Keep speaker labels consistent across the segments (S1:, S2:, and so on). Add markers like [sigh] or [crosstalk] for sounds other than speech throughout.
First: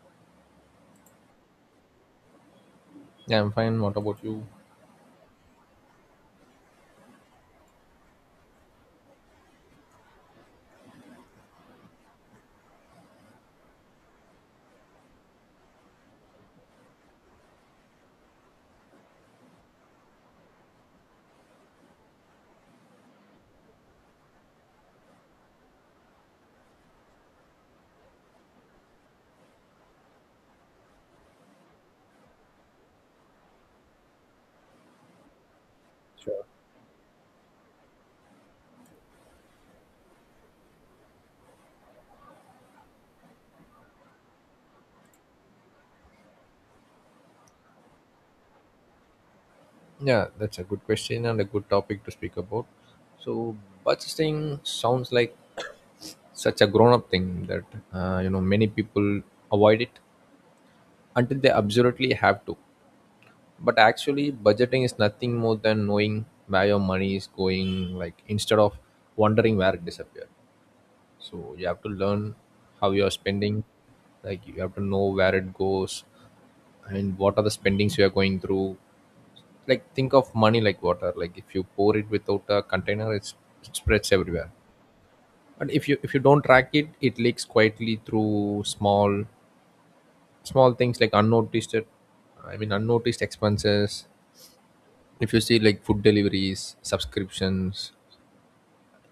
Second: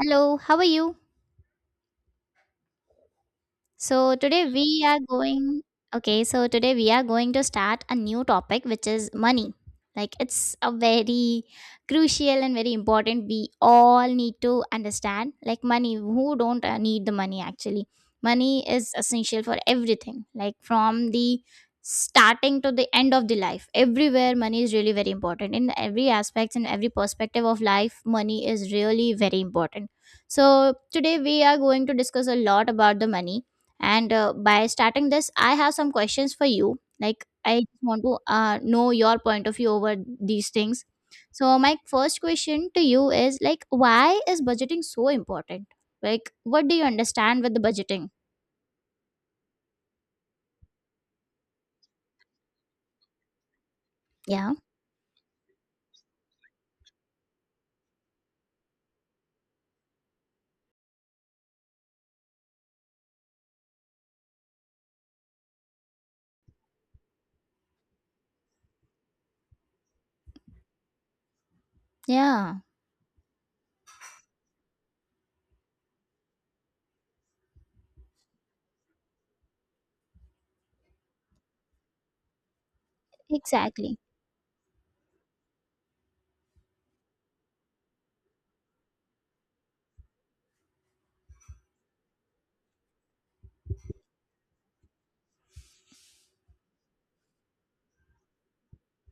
S1: Hello, how are you?
S2: Yeah, I'm fine. What
S1: So
S2: about you?
S1: today we are going Okay, so today we are going to start a new topic, which is money. Like, it's a very crucial and very important, we all need to understand like money, who don't need the money actually. Money is essential for everything, like from the starting to the end of the life. Everywhere money is really very important in every aspects and every perspective of life. Money is really very important, so today we are going to discuss a lot about the money. And by starting this, I have some questions
S2: Sure.
S1: for you. Like, I just want to know your point of view over these things. So, my first question to you is like, why is budgeting so important? Like, what do you understand with the budgeting?
S2: Yeah, that's a good question and a good topic to speak about. So,
S1: Yeah,
S2: budgeting sounds like such a grown up thing that, many people avoid it until they absolutely have to. But actually, budgeting is nothing more than knowing where your money is going, like instead of wondering where it disappeared. So, you have to learn
S1: yeah,
S2: how you are spending, like, you have to know where it goes and what are the spendings you are going through. Like, think of money like water. Like, if you pour it without a container, it's, it
S1: exactly.
S2: spreads everywhere, but if you don't track it, it leaks quietly through small things, like unnoticed, I mean, unnoticed expenses. If you see like food deliveries, subscriptions,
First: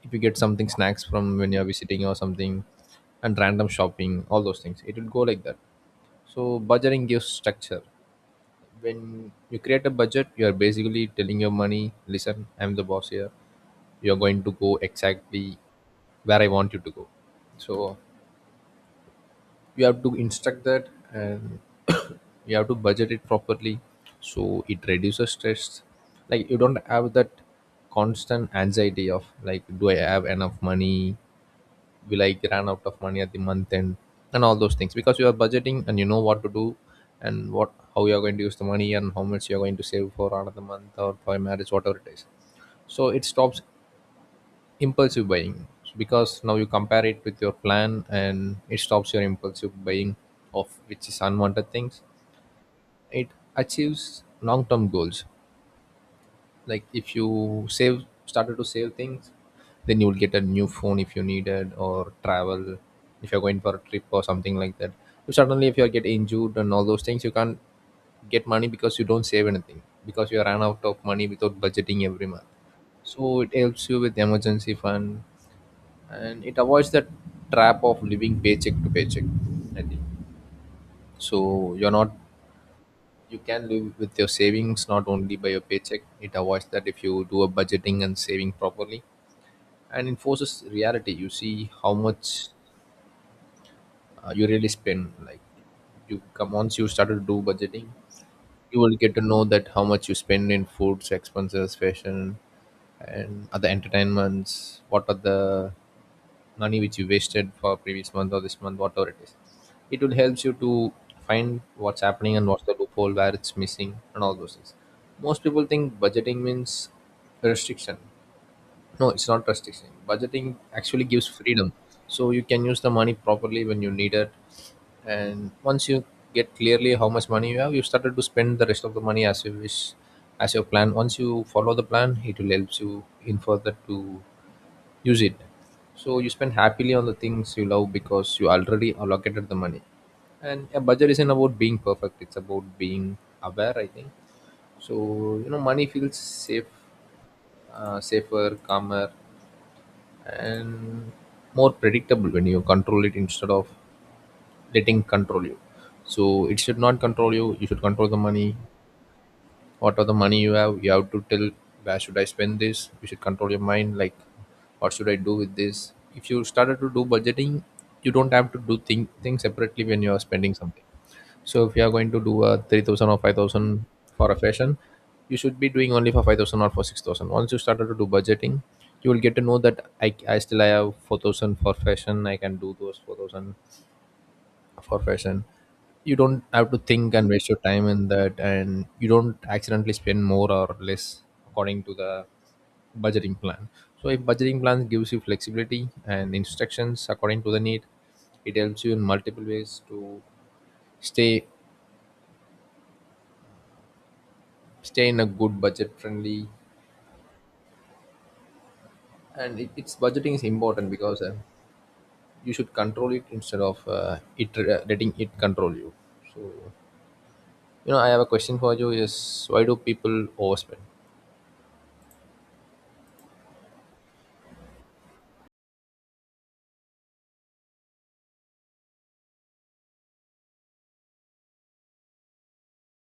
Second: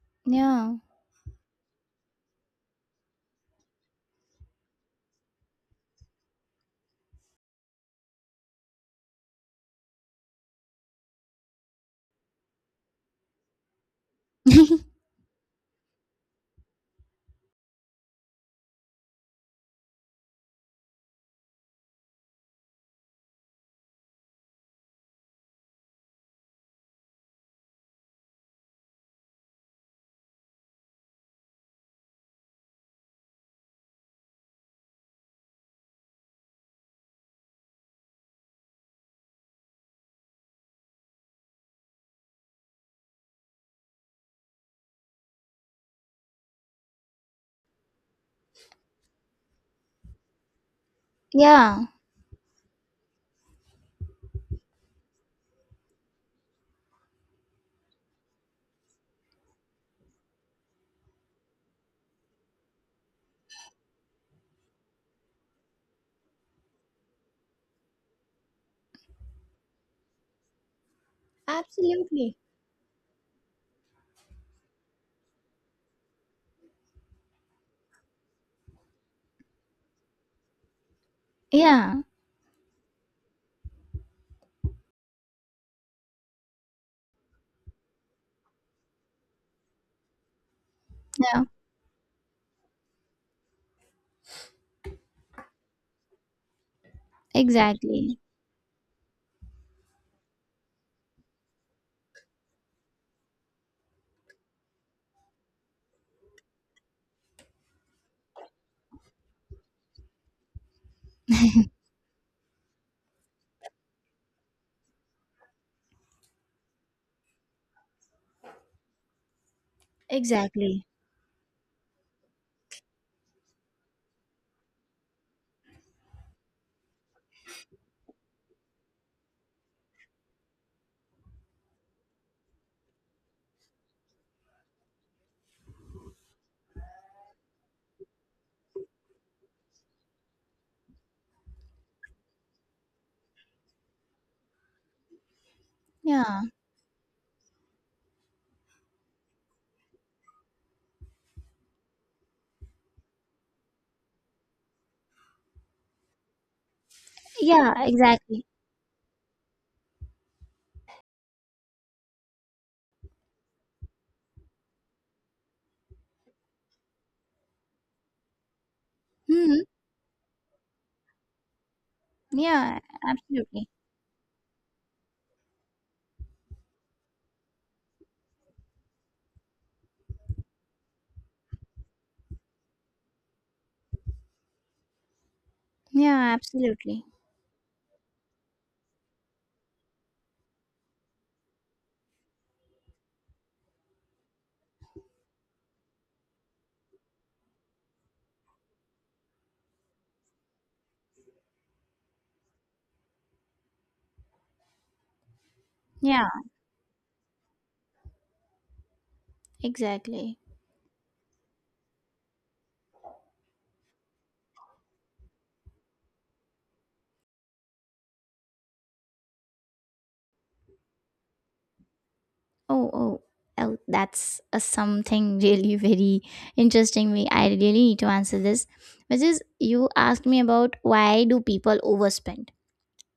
S2: if you get something,
S1: Yeah,
S2: snacks, from when you're visiting or something, and random shopping, all those things, it will go like that. So budgeting gives structure. When you create a budget, you are basically telling your money, listen, I'm the boss here, you're going to go
S1: [laughs]
S2: exactly where I want you to go. So you have to instruct that, and [coughs] you have to budget it properly. So it reduces stress, like you don't have that constant anxiety of like, do I have enough money, will I run out of money at the month end, and all those things, because you are budgeting and you know what to do, and what, how you are going to use the money, and how much you are going to save for another month, or for a marriage, whatever it is. So it stops impulsive buying, because now you compare it with your plan and it stops your impulsive buying of which is unwanted
S1: yeah,
S2: things. It achieves long-term goals, like if you save, started to save things, then you will get a new phone if you needed, or travel if you're going for a trip or something like that. So suddenly if you get injured and all those things, you can't get money because you don't save anything, because you ran out of money without budgeting every
S1: absolutely.
S2: month. So it helps you with emergency fund, and it avoids the trap of living paycheck to paycheck, I think. So you're
S1: Yeah,
S2: not, you can live with your savings, not only by your paycheck. It avoids that if you do a budgeting and saving properly, and enforces reality. You
S1: yeah,
S2: see how much you really spend. Like, you come, once you start to do budgeting,
S1: exactly,
S2: you will get to know that how much you spend in foods, expenses, fashion, and other entertainments, what are the money which you wasted for previous month or this month, whatever it is. It will helps you to find what's happening and what's the loophole where it's missing and all those things. Most people think budgeting means restriction. No, it's not restriction. Budgeting
S1: exactly.
S2: actually gives freedom. So you can use the money properly when you need it. And once you get clearly how much money you have, you started to spend the rest of the money as you wish, as your plan. Once you follow the plan, it will help you in further to use it. So you spend happily on the things you love because you already allocated the money. And a budget isn't about being perfect; it's about being aware, I think so. You know, money feels
S1: Yeah,
S2: safe, safer, calmer, and more predictable when you control it instead of letting control you. So it should not control you. You
S1: yeah,
S2: should control the
S1: exactly.
S2: money. Whatever the money you have, you have to tell where should I spend this. You should control your mind, like what should I do with this. If you started to do budgeting, you don't have to do things
S1: Hmm.
S2: separately when you are spending something. So if you are going to do a
S1: Yeah,
S2: 3,000 or
S1: absolutely.
S2: 5,000 for a fashion, you should be doing only for 5,000 or for 6,000. Once you started to do budgeting, you will get to know that I still I have 4,000 for fashion, I can do those 4,000 for fashion. You
S1: Yeah,
S2: don't have to
S1: absolutely.
S2: think and waste your time in that, and you don't accidentally spend more or less according to the budgeting plan. So a budgeting plan gives you flexibility and instructions according to the need. It helps you in multiple ways to stay stay in a good budget
S1: Yeah.
S2: friendly. And it's budgeting
S1: Exactly.
S2: is important because you should control it instead of it letting it control you. So, you know, I have a question for you is, why do people overspend?
S1: Oh, oh, oh, that's a something [laughs] really very interesting. Me, I really need to answer this, which is, you asked me about, why do people overspend?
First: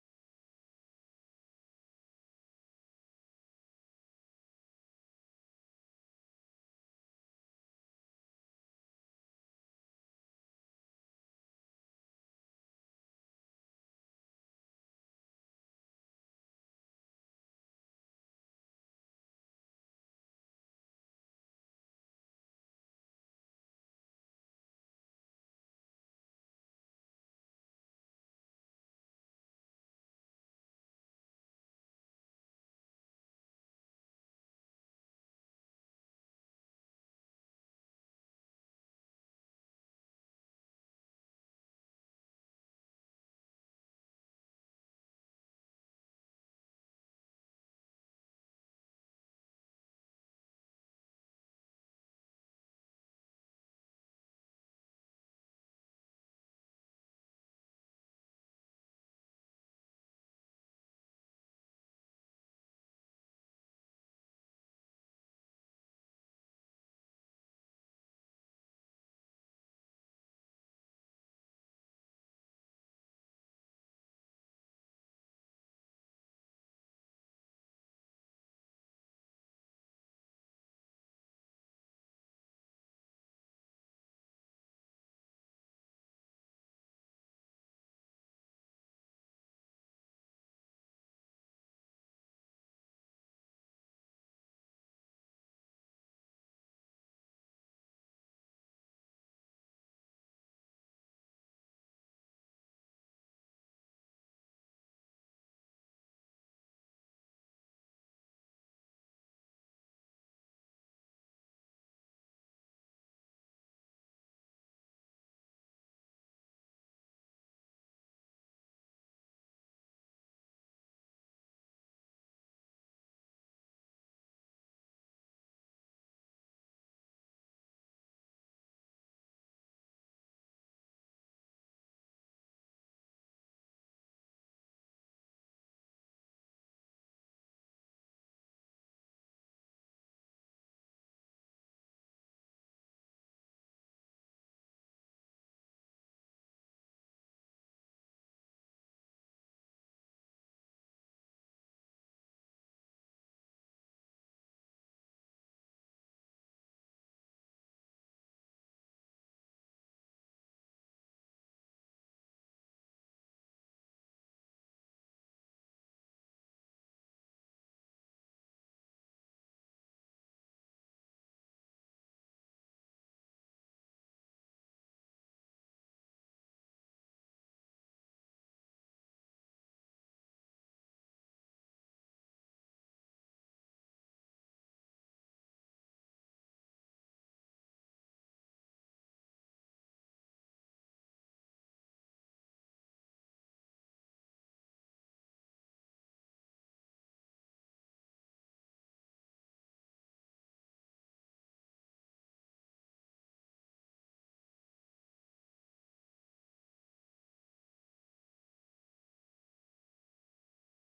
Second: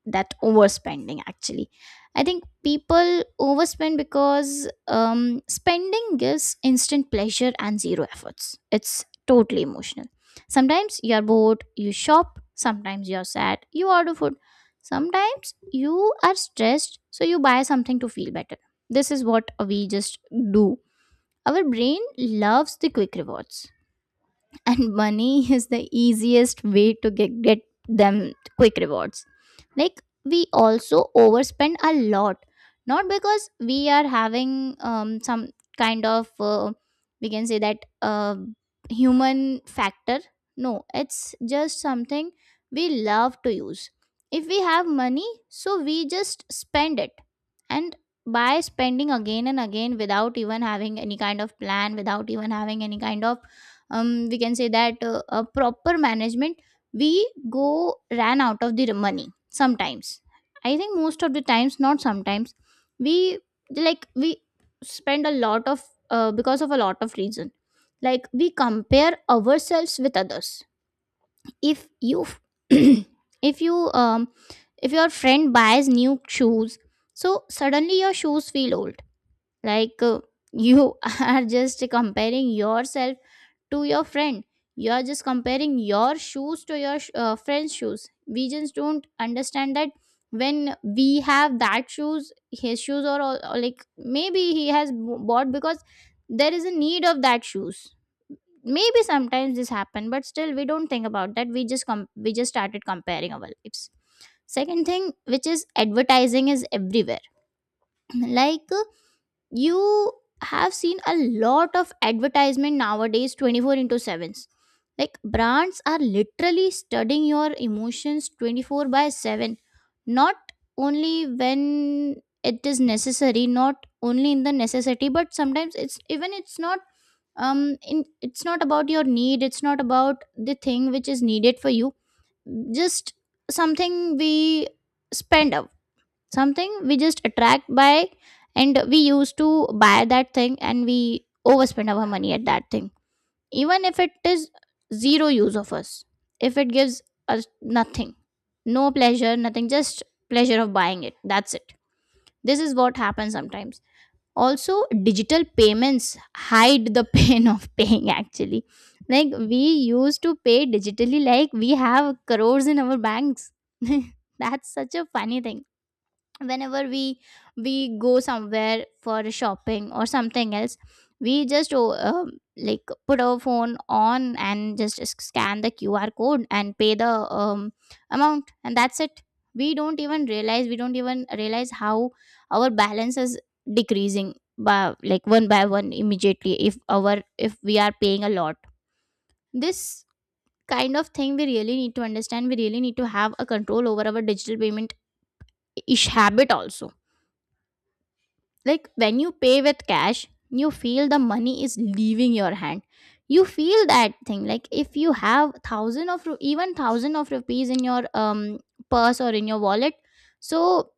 S1: That overspending actually, I think people overspend because spending gives instant pleasure and zero efforts, it's totally emotional. Sometimes you're bored, you shop. Sometimes you're sad, you order food. Sometimes you are stressed, so you buy something to feel better. This is what we just do. Our brain loves the quick rewards, and money is the easiest way to get them quick rewards. Like, we also overspend a lot, not because we are having some kind of we can say that human factor. No, it's just something we love to use. If we have money, so we just spend it. And by spending again and again, without even having any kind of plan, without even having any kind of we can say that a proper management, we go ran out of the money sometimes. I think most of the times, not sometimes. We, like, we spend a lot of, because of a lot of reason. Like, we compare ourselves with others. If you [coughs] [clears throat] if you um if your friend buys new shoes, so suddenly your shoes feel old. Like, you [laughs] are just comparing yourself to your friend. You are just comparing your shoes to your friend's shoes. We just don't understand that. When we have that shoes, his shoes, or all, or like maybe he has bought because there is a need of that shoes. Maybe sometimes this happen, but still we don't think about that. We just started comparing our lives. Second thing, which is advertising, is everywhere. [clears throat] Like, you have seen a lot of advertisement nowadays, 24 into 7s. Like, brands are literally studying your emotions 24 by 7. Not only when it is necessary, not only in the necessity, but sometimes it's even, it's not, it's not about your need, it's not about the thing which is needed for you. Just something we spend up, something we just attract by, and we used to buy that thing, and we overspend our money at that thing. Even if it is zero use of us, if it gives us nothing, no pleasure, nothing, just pleasure of buying it, that's it. This is what happens sometimes. Also, digital payments hide the [laughs] pain of paying, actually. Like, we used to pay digitally, like we have crores in our banks. [laughs] That's such a funny thing. Whenever we go somewhere for shopping or something else, we just, oh, like put our phone on and just scan the QR code and pay the amount, and that's it. We don't even realize how our balance is decreasing by, like, one by one immediately, if our if we are paying a lot. This kind of thing, we really need to understand, we really need to have a control over our digital payment ish habit also. Like, when you pay with cash, you feel the money is leaving your hand. You feel that thing, like if you have thousand of even thousand of rupees in your purse or in your wallet. So,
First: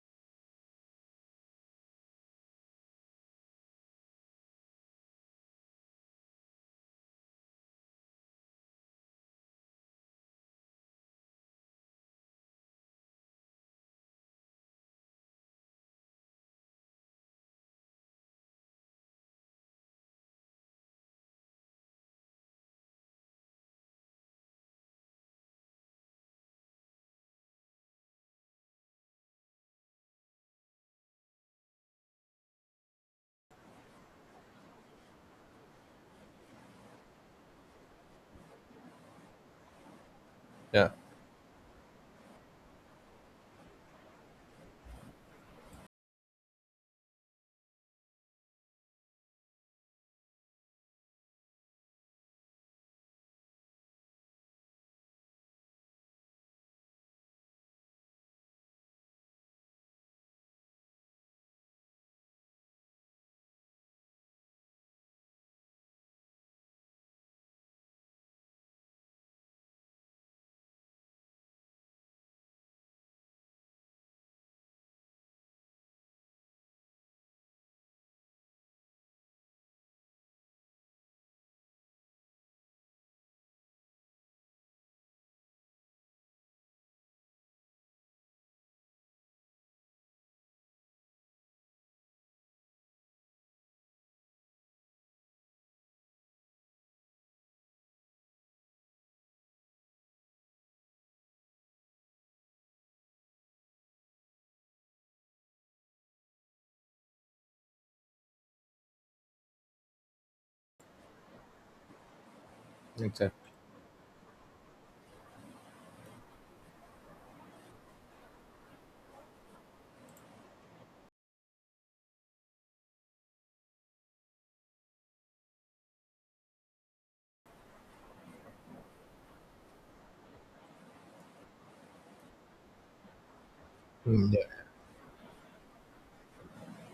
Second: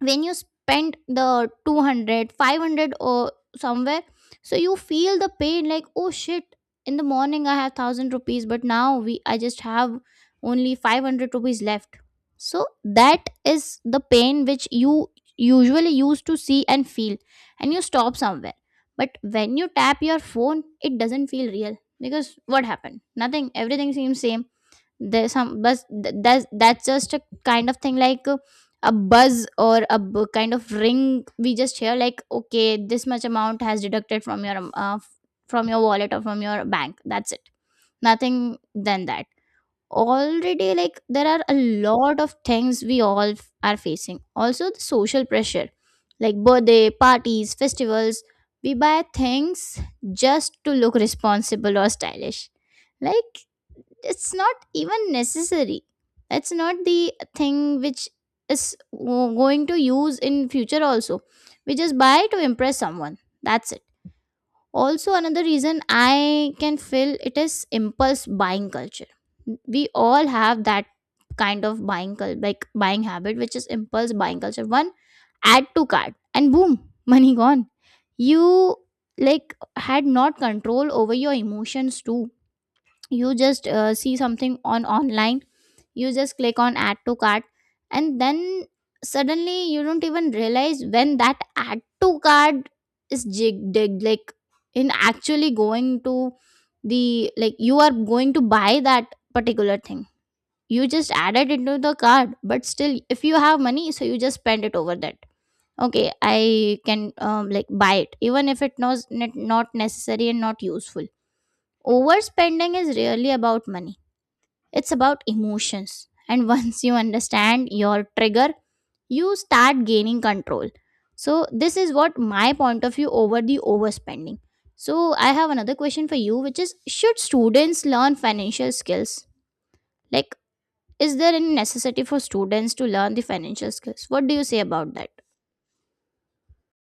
S1: when you spend the 200, 500, or somewhere, so you feel the pain, like, oh shit, in the morning I have 1000 rupees, but now we I just have only 500 rupees left. So that is the pain which you usually used to see and feel, and you stop somewhere. But when you tap your phone, it doesn't feel real, because what happened? Nothing. Everything seems same. There's some buzz, that's just a kind of thing, like a buzz or a kind of ring we just hear, like, okay, this much amount has deducted from your from your wallet or from your bank, that's it. Nothing than that. Already,
S2: Yeah,
S1: like, there are a lot of things we all are facing. Also, the social pressure, like birthday parties, festivals, we buy things just to look responsible or stylish. Like, it's not even necessary. That's not the thing which is going to use in future also. We just buy to impress someone, that's it. Also, another reason I can feel it is impulse buying culture. We all have that kind of buying like buying habit, which is impulse buying culture. One add to cart and boom, [laughs] money gone. You, like, had not control over your emotions too. You just see something on online, you just click on add to cart, and then suddenly you don't even realize when that add to cart is jig dig, like in actually going to the, like, you are going to buy that particular thing. You just add it into the cart, but still if you have money, so you just spend it over that. Okay, I can, like, buy it even if it was not not necessary and not useful. Overspending is really
S2: exactly.
S1: about money, it's about emotions. And [laughs] once you understand your trigger, you start gaining control. So, this is what my point of view over the overspending. So, I have another question for you, which is, should students learn financial skills? Like, is there any necessity for students to learn the financial skills? What
S2: Mm,
S1: do you
S2: Yeah,
S1: say about that?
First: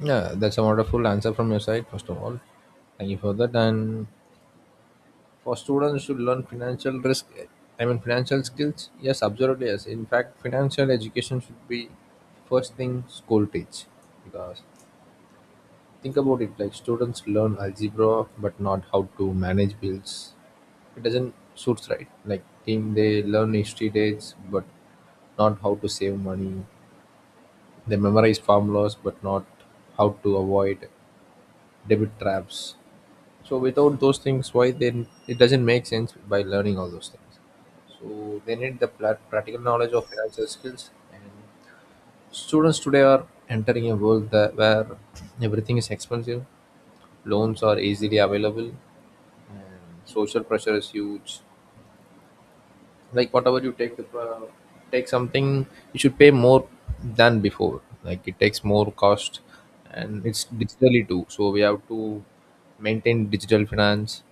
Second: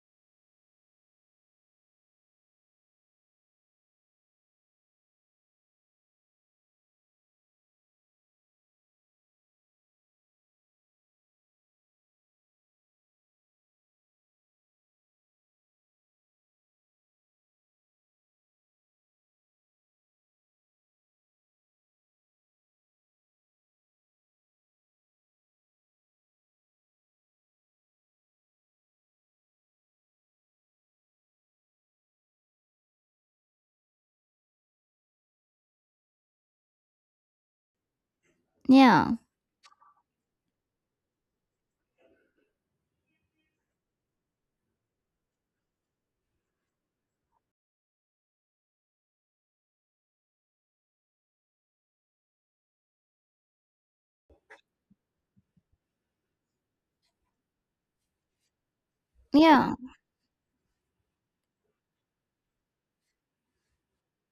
S2: Yeah, that's a wonderful answer from your side, first of all. Thank you for that. And for students to learn financial risk, I mean, financial skills, yes, absolutely, yes. In fact, financial education should be first thing school teach, because think about it, like students learn algebra but not how to manage bills. It doesn't suit right. Like, think, they learn history dates but not how to save money. They memorize formulas but not how to avoid debit traps. So without those things, why then, it doesn't make sense by learning all those things. So they need the
S1: Yeah,
S2: practical knowledge of financial skills. And students today are entering a world that where everything is expensive, loans are easily available, and social pressure is huge. Like whatever you take, the take something, you should pay more than before, like it takes more cost.
S1: yeah,
S2: And it's digitally too, so we have to maintain digital finance.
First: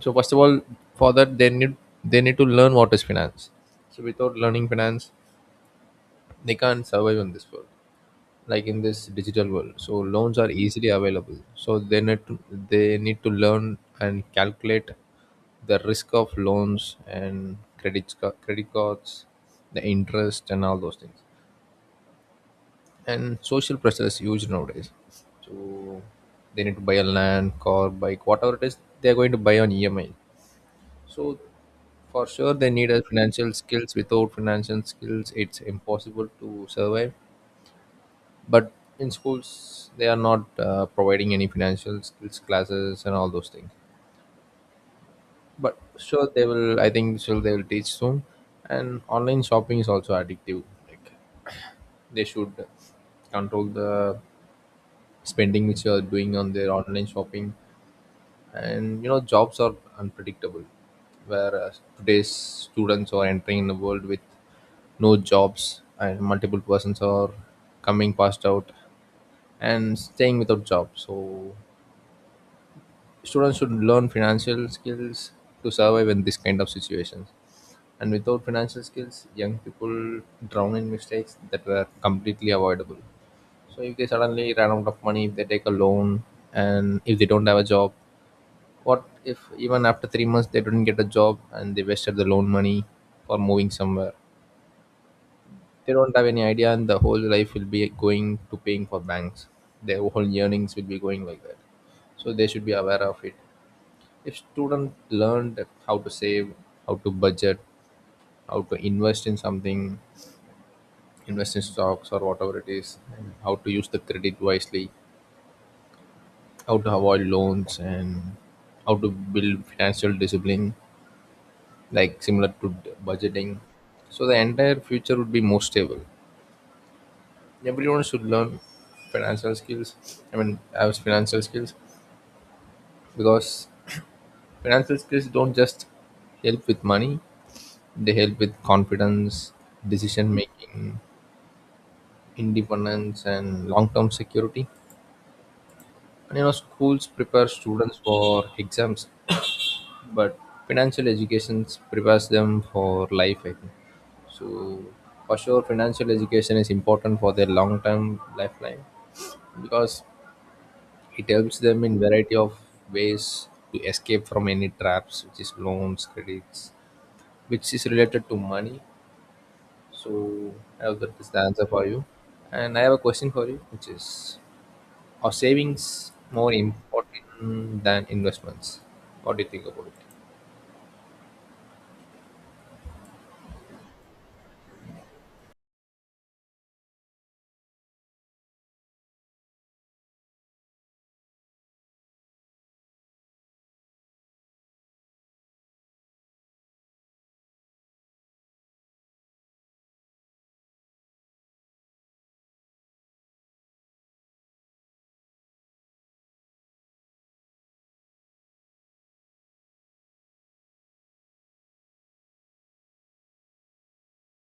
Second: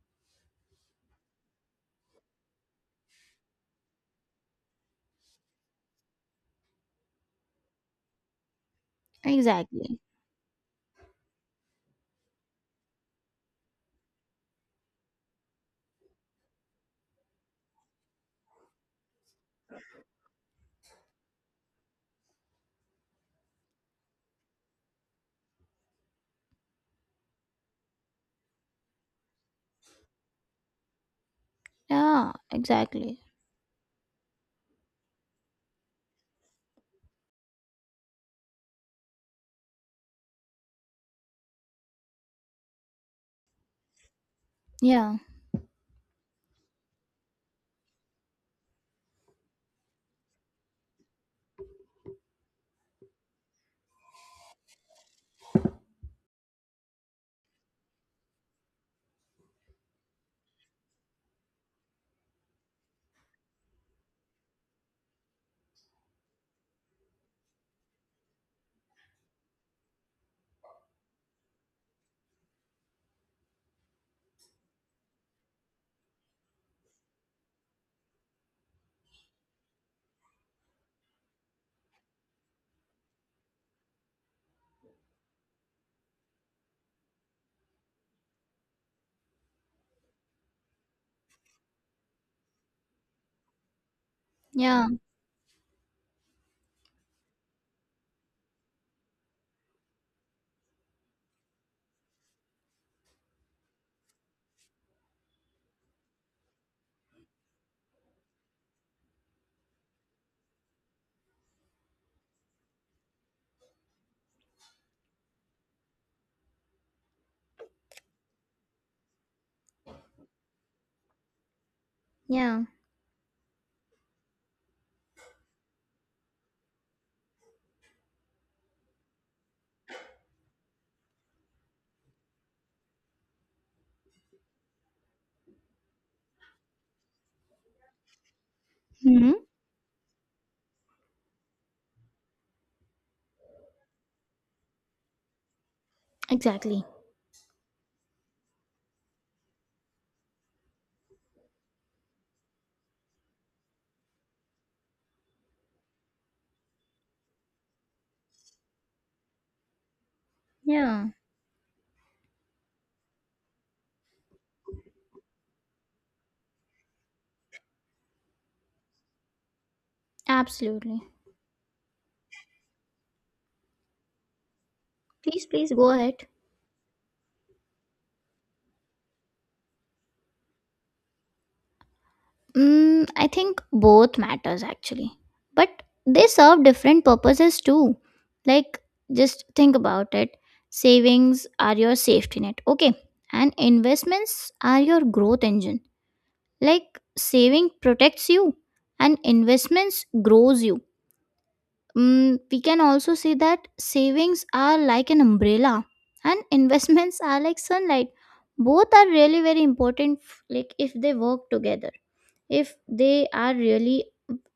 S2: So first of all, for that they need, they need to learn what is finance. So without learning finance, they can't survive in this world, like in this digital world. So
S1: exactly.
S2: loans are easily available. So they need to, they need to learn and calculate the risk of loans and credit cards, the interest and all those things. And social pressure is huge nowadays. So they need to buy a land, car, bike, whatever it is, they are going to buy on EMI. So for
S1: Yeah,
S2: sure they need a
S1: exactly.
S2: financial skills. Without financial skills, it's impossible to survive. But in schools, they are not providing any financial skills classes and all those things.
S1: Yeah,
S2: But sure they will. I think sure they will teach soon. And online shopping is also addictive. Like they should control the spending which you are doing on their online shopping. And you know, jobs are unpredictable, whereas today's students are entering in a world with no jobs, and multiple persons are coming past out and staying without jobs. So students should learn financial skills to survive in this kind of situations. And without financial skills, young people drown in mistakes that were completely avoidable. So if they suddenly run out of money, if they take a loan, and if they don't have a job, what if even after 3 months they didn't get a job and they wasted the loan money for moving somewhere?
S1: yeah,
S2: They don't have any idea, and the whole life will be going to paying for banks. Their whole earnings will be going like that. So they should be aware of it. If student learned that how to save, how to budget, how to invest in something, invest in stocks or whatever it is, and how to use the credit wisely, how to avoid loans, and how to build financial discipline, like similar
S1: yeah.
S2: to budgeting. So the entire future would be more stable. Everyone should learn financial skills. I mean, have financial skills, because financial skills don't just help with money; they help with
S1: Hmm.
S2: confidence, decision making, independence, and long-term security. And you know,
S1: Exactly.
S2: schools prepare students for exams, but financial education prepares them for life, I think so. For sure financial education is important for their long term lifeline, because
S1: Yeah,
S2: it helps them in variety of ways to escape from any traps which is loans, credits, which is related to money. So I hope
S1: absolutely.
S2: that is the answer for you. And I have a question for you, which is, are
S1: Please, please go
S2: savings
S1: ahead.
S2: more important than investments? What do you think about it?
S1: Mm, I think both matters actually. But they serve different purposes too. Like, just think about it. Savings are your safety net. Okay. And investments are your growth engine. Like, saving protects you and investments grows you. Mm, we can also say that savings are like an umbrella and [laughs] investments are like sunlight. Both are really very important, like if they work together, if they are really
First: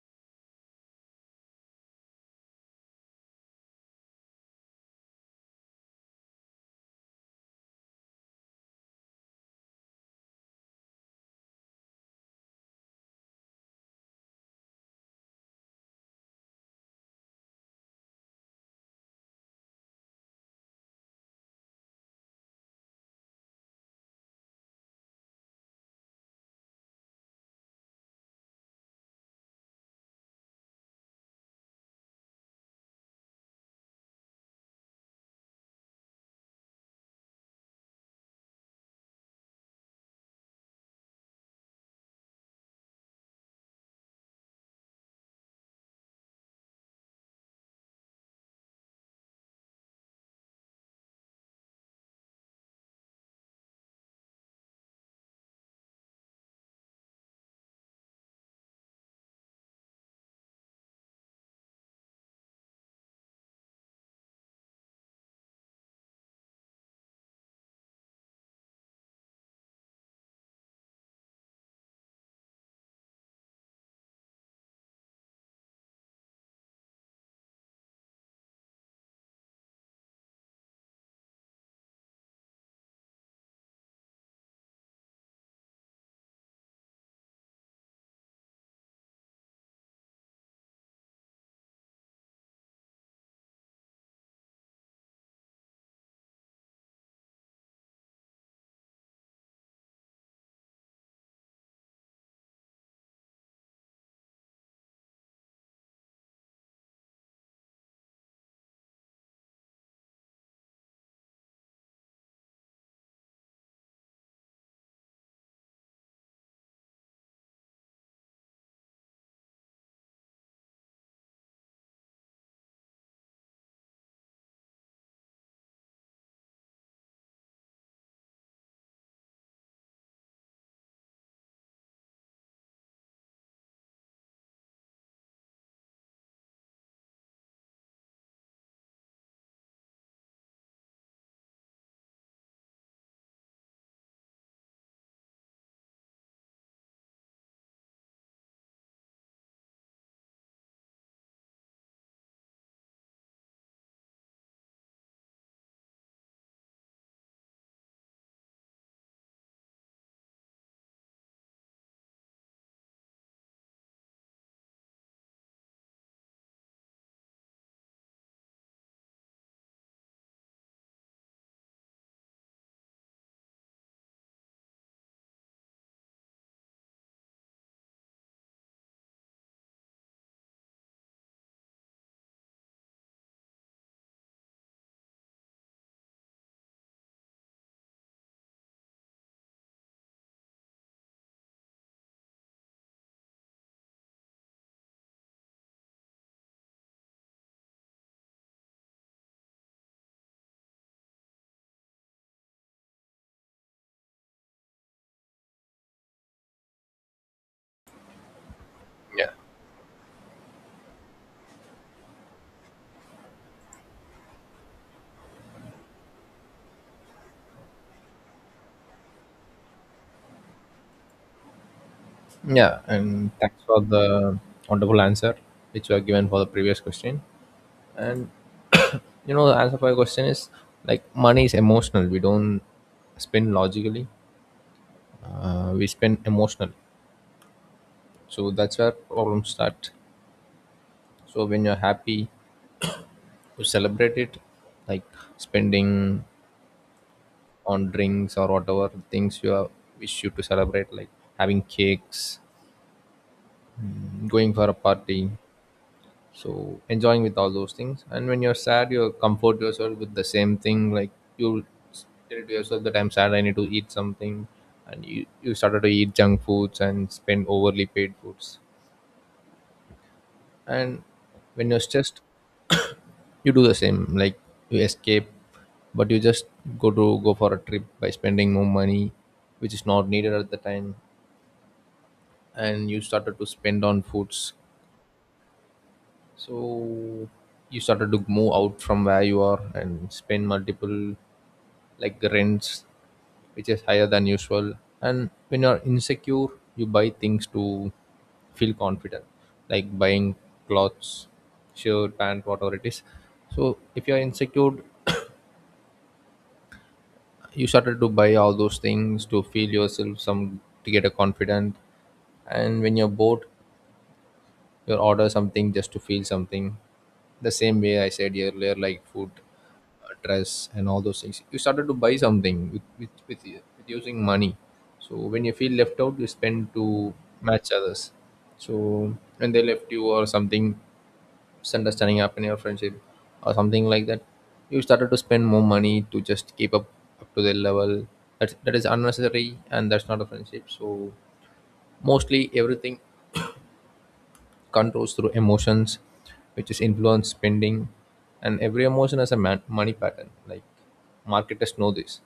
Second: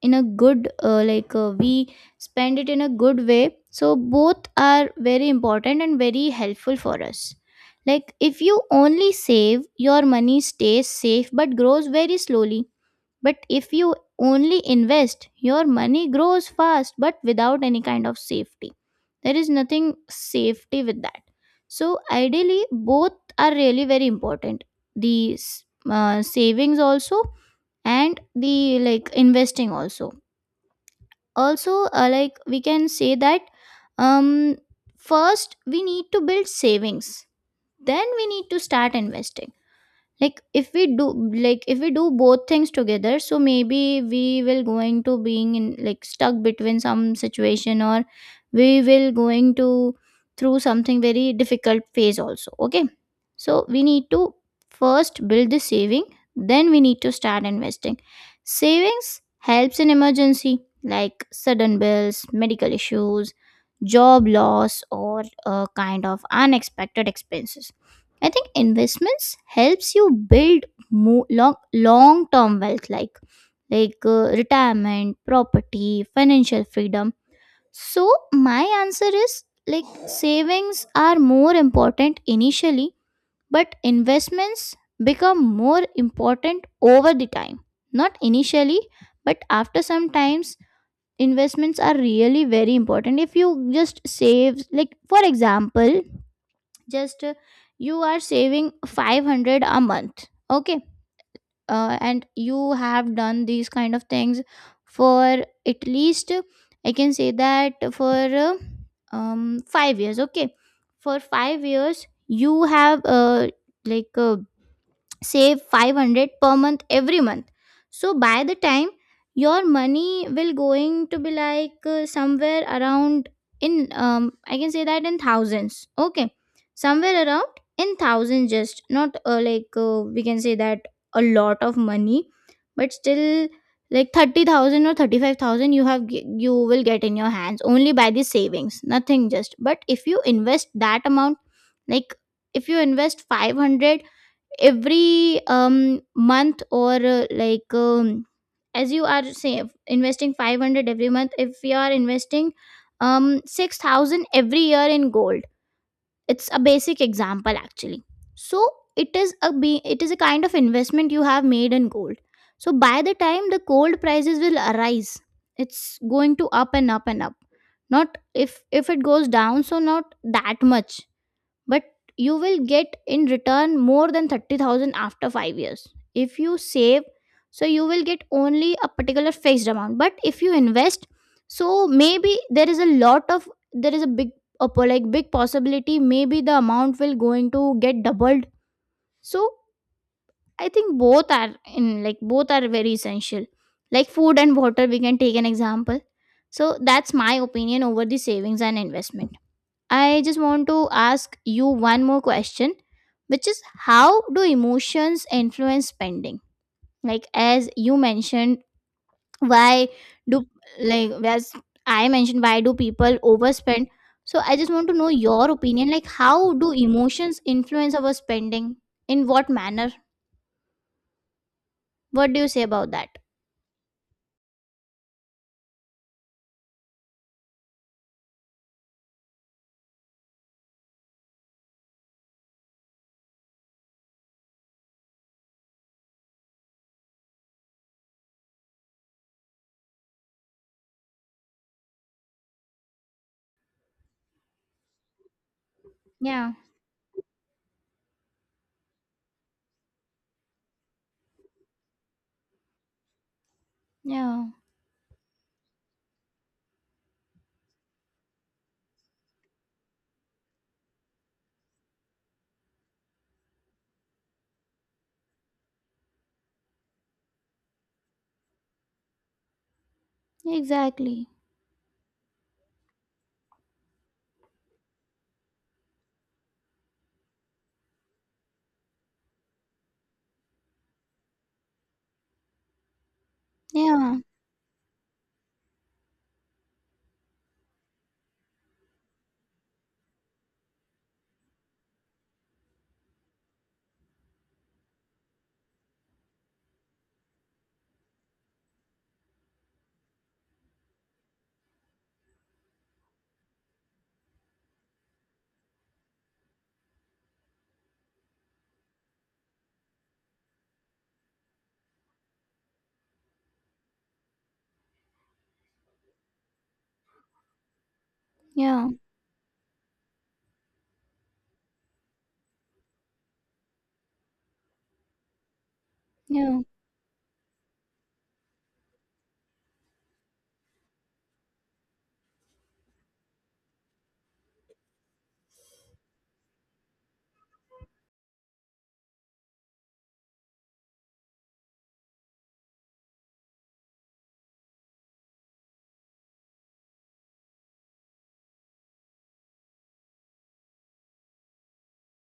S1: in a good, like we spend it in a good way, so both are very important and very helpful for us. Like, if you only save, your money stays safe but grows very slowly. But if you only invest, your money grows fast but without any kind of safety. There is nothing safety with that. So, ideally both are really very important. The savings also, and the like investing also. Also, like we can say that, um first we need to build savings, then we need to start investing. Like, if we do both things together, so maybe we will going to being in, like, stuck between some situation, or we will going to through something very difficult phase also, okay. So we need to first build the saving, then we need to start investing. Savings helps in emergency, like sudden bills, medical issues, job loss, or a kind of unexpected expenses. I think investments helps you build, long term wealth, like, retirement, property, financial freedom. So my answer is, like, savings are more important initially, but investments become more important over the time. Not initially, but after some times investments are really very important if you just save. Like for example, just you are saving 500 a month, okay, and you have done these kind of things for at least, I can say that for 5 years. Okay, for 5 years you have, like uh, save 500 per month every month. So by the time your money will going to be like, somewhere around in, I can say that in thousands, okay, somewhere around in thousands, just not, we can say that a lot of money, but still like 30,000 or 35,000 you have you will get in your hands only by the savings, nothing. Just but if you invest that amount, like if you invest 500 every month, or as you are say investing 500 every month. If you are investing 6,000 every year in gold, it's a basic example actually. So it is a kind of investment you have made in gold. So by the time the gold prices will arise, it's going to up and up and up. Not if, it goes down, so not that much. But you will get in return more than 30,000 after 5 years if you save. So you will get only a particular fixed amount, but if you invest, so maybe there is a lot of there is a big like big possibility, maybe the amount will going to get doubled. So I think both are, in like both are very essential. Like food and water, we can take an example. So that's my opinion over the savings and investment. I just want to ask you one more question, which is how do emotions influence spending? Like as you mentioned,
S2: Yeah
S1: why do, like as I mentioned, why do people overspend? So I just want to know your opinion. Like how do emotions influence our spending? In what manner? What do you say
S2: Yeah,
S1: about that?
S2: and thanks for the wonderful answer which you have given for the previous question. And [coughs] you know, the answer for your question is, like money is emotional. We don't spend logically. We spend emotionally. So that's where problems start. So when you're happy, you celebrate it, like spending
S1: Yeah.
S2: on drinks or whatever things you are, wish you to celebrate, like having cakes,
S1: Yeah.
S2: going for a party, so enjoying with all those things. And when you're sad, you comfort yourself with the same thing, like you tell to yourself that I'm sad, I need to eat something, and you started to eat junk foods and spend overly paid foods. And
S1: Exactly.
S2: when you're stressed, you do the same, like you escape, but you just go to go for a trip by spending more money, which is not needed at the time, and you started to spend on
S1: Yeah.
S2: foods. So you started to move out from where you are and spend multiple, like rents which is higher than usual. And when you're insecure, you buy things to feel confident, like buying clothes, shirt, pant, whatever it is. So if you're insecure, you started to buy all those things to feel yourself some, to get a confident. And when you're bored, you order something just to feel something, the same way I said earlier,
S1: Yeah.
S2: like food, dress, and all those things, you started to buy something with using money. So when you feel left out, you
S1: Yeah.
S2: spend to match others. So when they left you or something, misunderstanding happened in your friendship or something like that, you started to spend more money to just keep up to their level. That is unnecessary, and that's not a friendship. So mostly everything controls through emotions, which is influence spending, and every emotion has a money pattern. Like marketers know this.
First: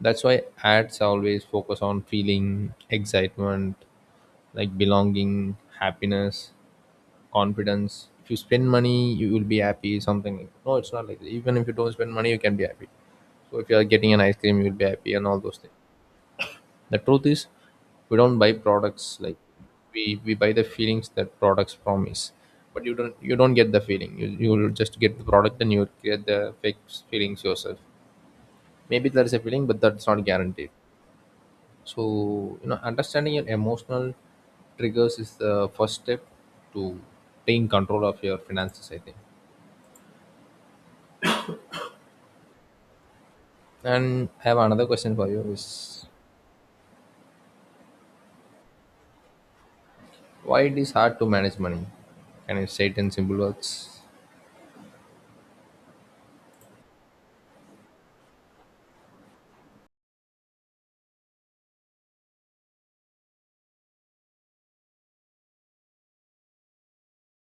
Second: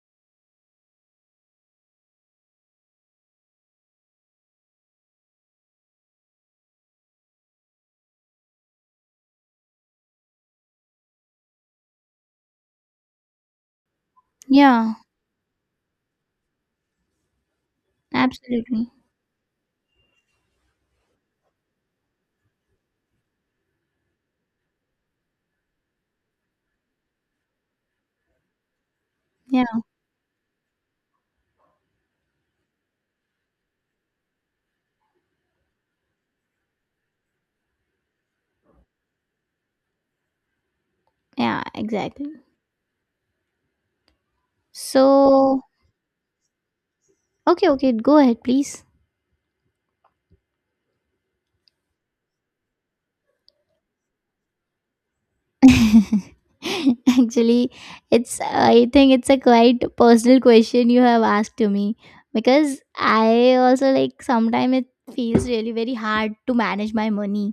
S2: That's why ads always focus on feeling, excitement, like belonging, happiness, confidence. If you spend money, you will be happy. Something like, no, it's not like that. Even if you don't spend money, you can be happy. So if you are getting an ice cream, you will be
S1: Yeah.
S2: happy and all those things. The truth is, we don't buy
S1: Absolutely.
S2: products, like we buy the feelings that products promise, but you don't get the feeling. You will just get the product and you will get the fake feelings yourself. Maybe there is a feeling,
S1: Yeah.
S2: but that's not guaranteed. So you know, understanding your emotional triggers is the first step to taking control of your finances, I think.
S1: Yeah. Exactly.
S2: And I have another question for you:
S1: So
S2: is
S1: Okay, go ahead, please.
S2: why it is hard to manage money? Can you say it in simple words?
S1: [laughs] Actually, it's I think it's a quite personal question you have asked to me, because I also, like, sometimes it feels really very hard to manage my money.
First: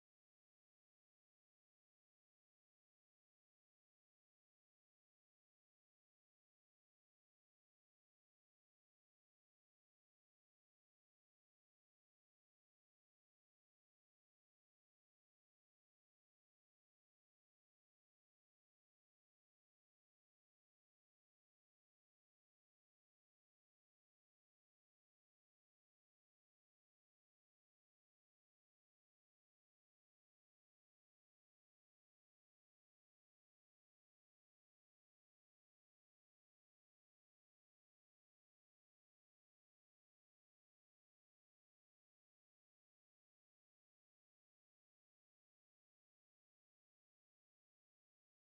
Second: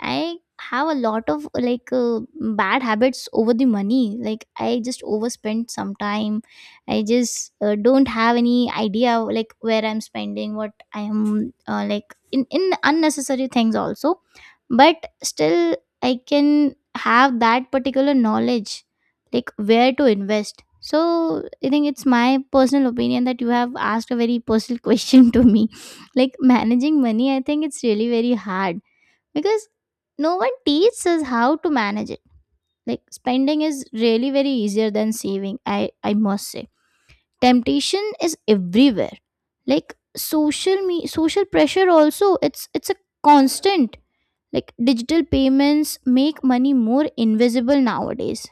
S1: I have a lot of like, bad habits over the money. Like I just overspend sometime. I just, don't have any idea like where I'm spending, what I am, like in unnecessary things also. But still, I can have that particular knowledge like where to invest. So I think it's my personal opinion that you have asked a very personal [laughs] question to me. Like managing money, I think it's really very hard, because no one teaches us how to manage it. Like spending is really very easier than saving, I must say. Temptation is everywhere, like social pressure also. It's a constant. Like digital payments make money more invisible nowadays.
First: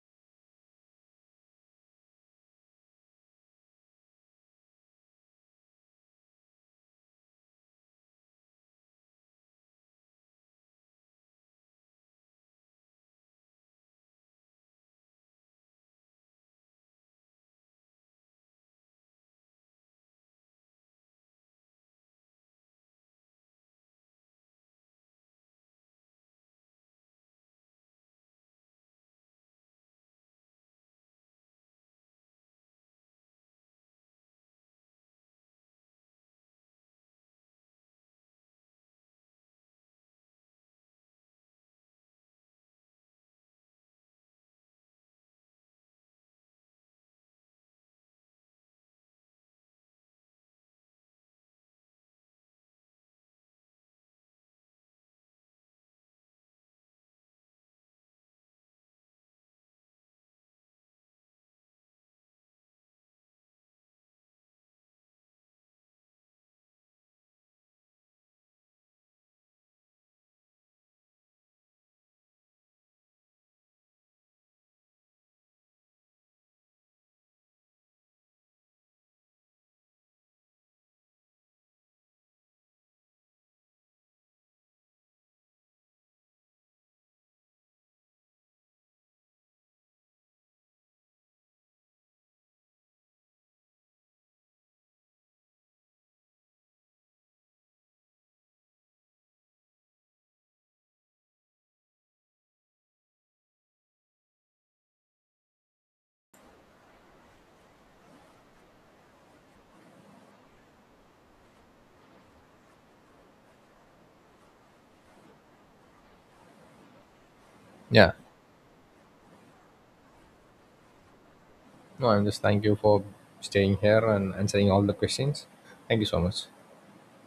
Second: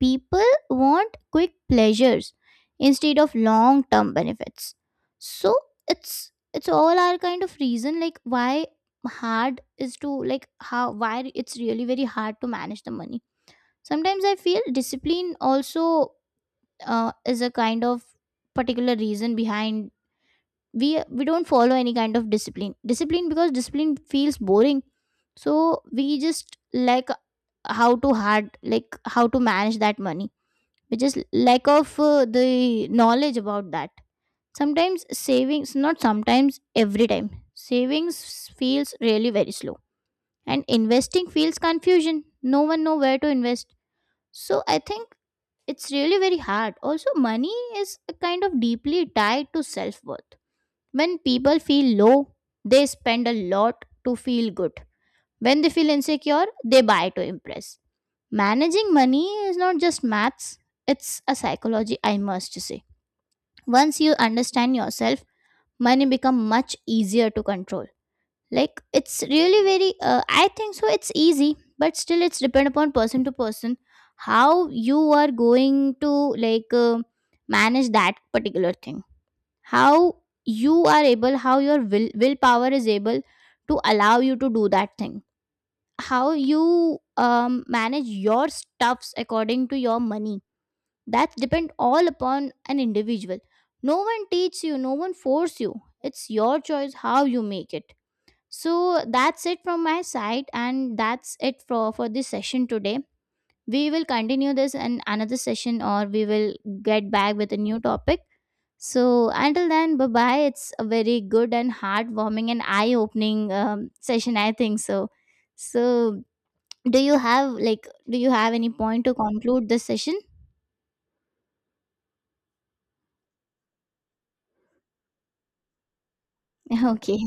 S1: People want quick pleasures instead of long-term benefits. So it's all our kind of reason like why hard is to, how, why it's really very hard to manage the money. Sometimes I feel discipline also, is a kind of particular reason behind. We don't follow any kind of discipline. Because discipline feels boring, so we just like how to hard, like how to manage that money, which is lack of the knowledge about that. Sometimes savings, not sometimes, every time savings feels really very slow, and investing feels confusion, no one know where to invest. So I think it's really very hard. Also money is a kind of deeply tied to self worth. When people feel low, they spend a lot to feel good. When they feel insecure, they buy to impress. Managing money is not just maths, it's a psychology, I must say. Once you understand yourself, money become much easier to control. Like it's really very, I think so it's easy, but still it's depend upon person to person, how you are going to, like uh, manage that particular thing. How you are able, how your willpower is able to allow you to do that thing. How you, manage your stuffs according to your money. That depend all upon an individual. No one teach you, no one force you, it's your choice how you make it. So that's it from my side, and that's it for this session today. We will continue this in another session, or we will get back with a new topic. So until then, bye bye. It's a very good and heartwarming and eye opening session, I think so. So do you have like,
S2: Yeah.
S1: do you have any point to conclude this session?
S2: No, I'm just thank you for staying here and answering all the questions. Thank you so much.
S1: [laughs] Okay.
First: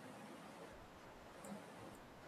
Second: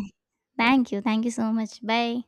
S1: Thank you. Thank you so much. Bye.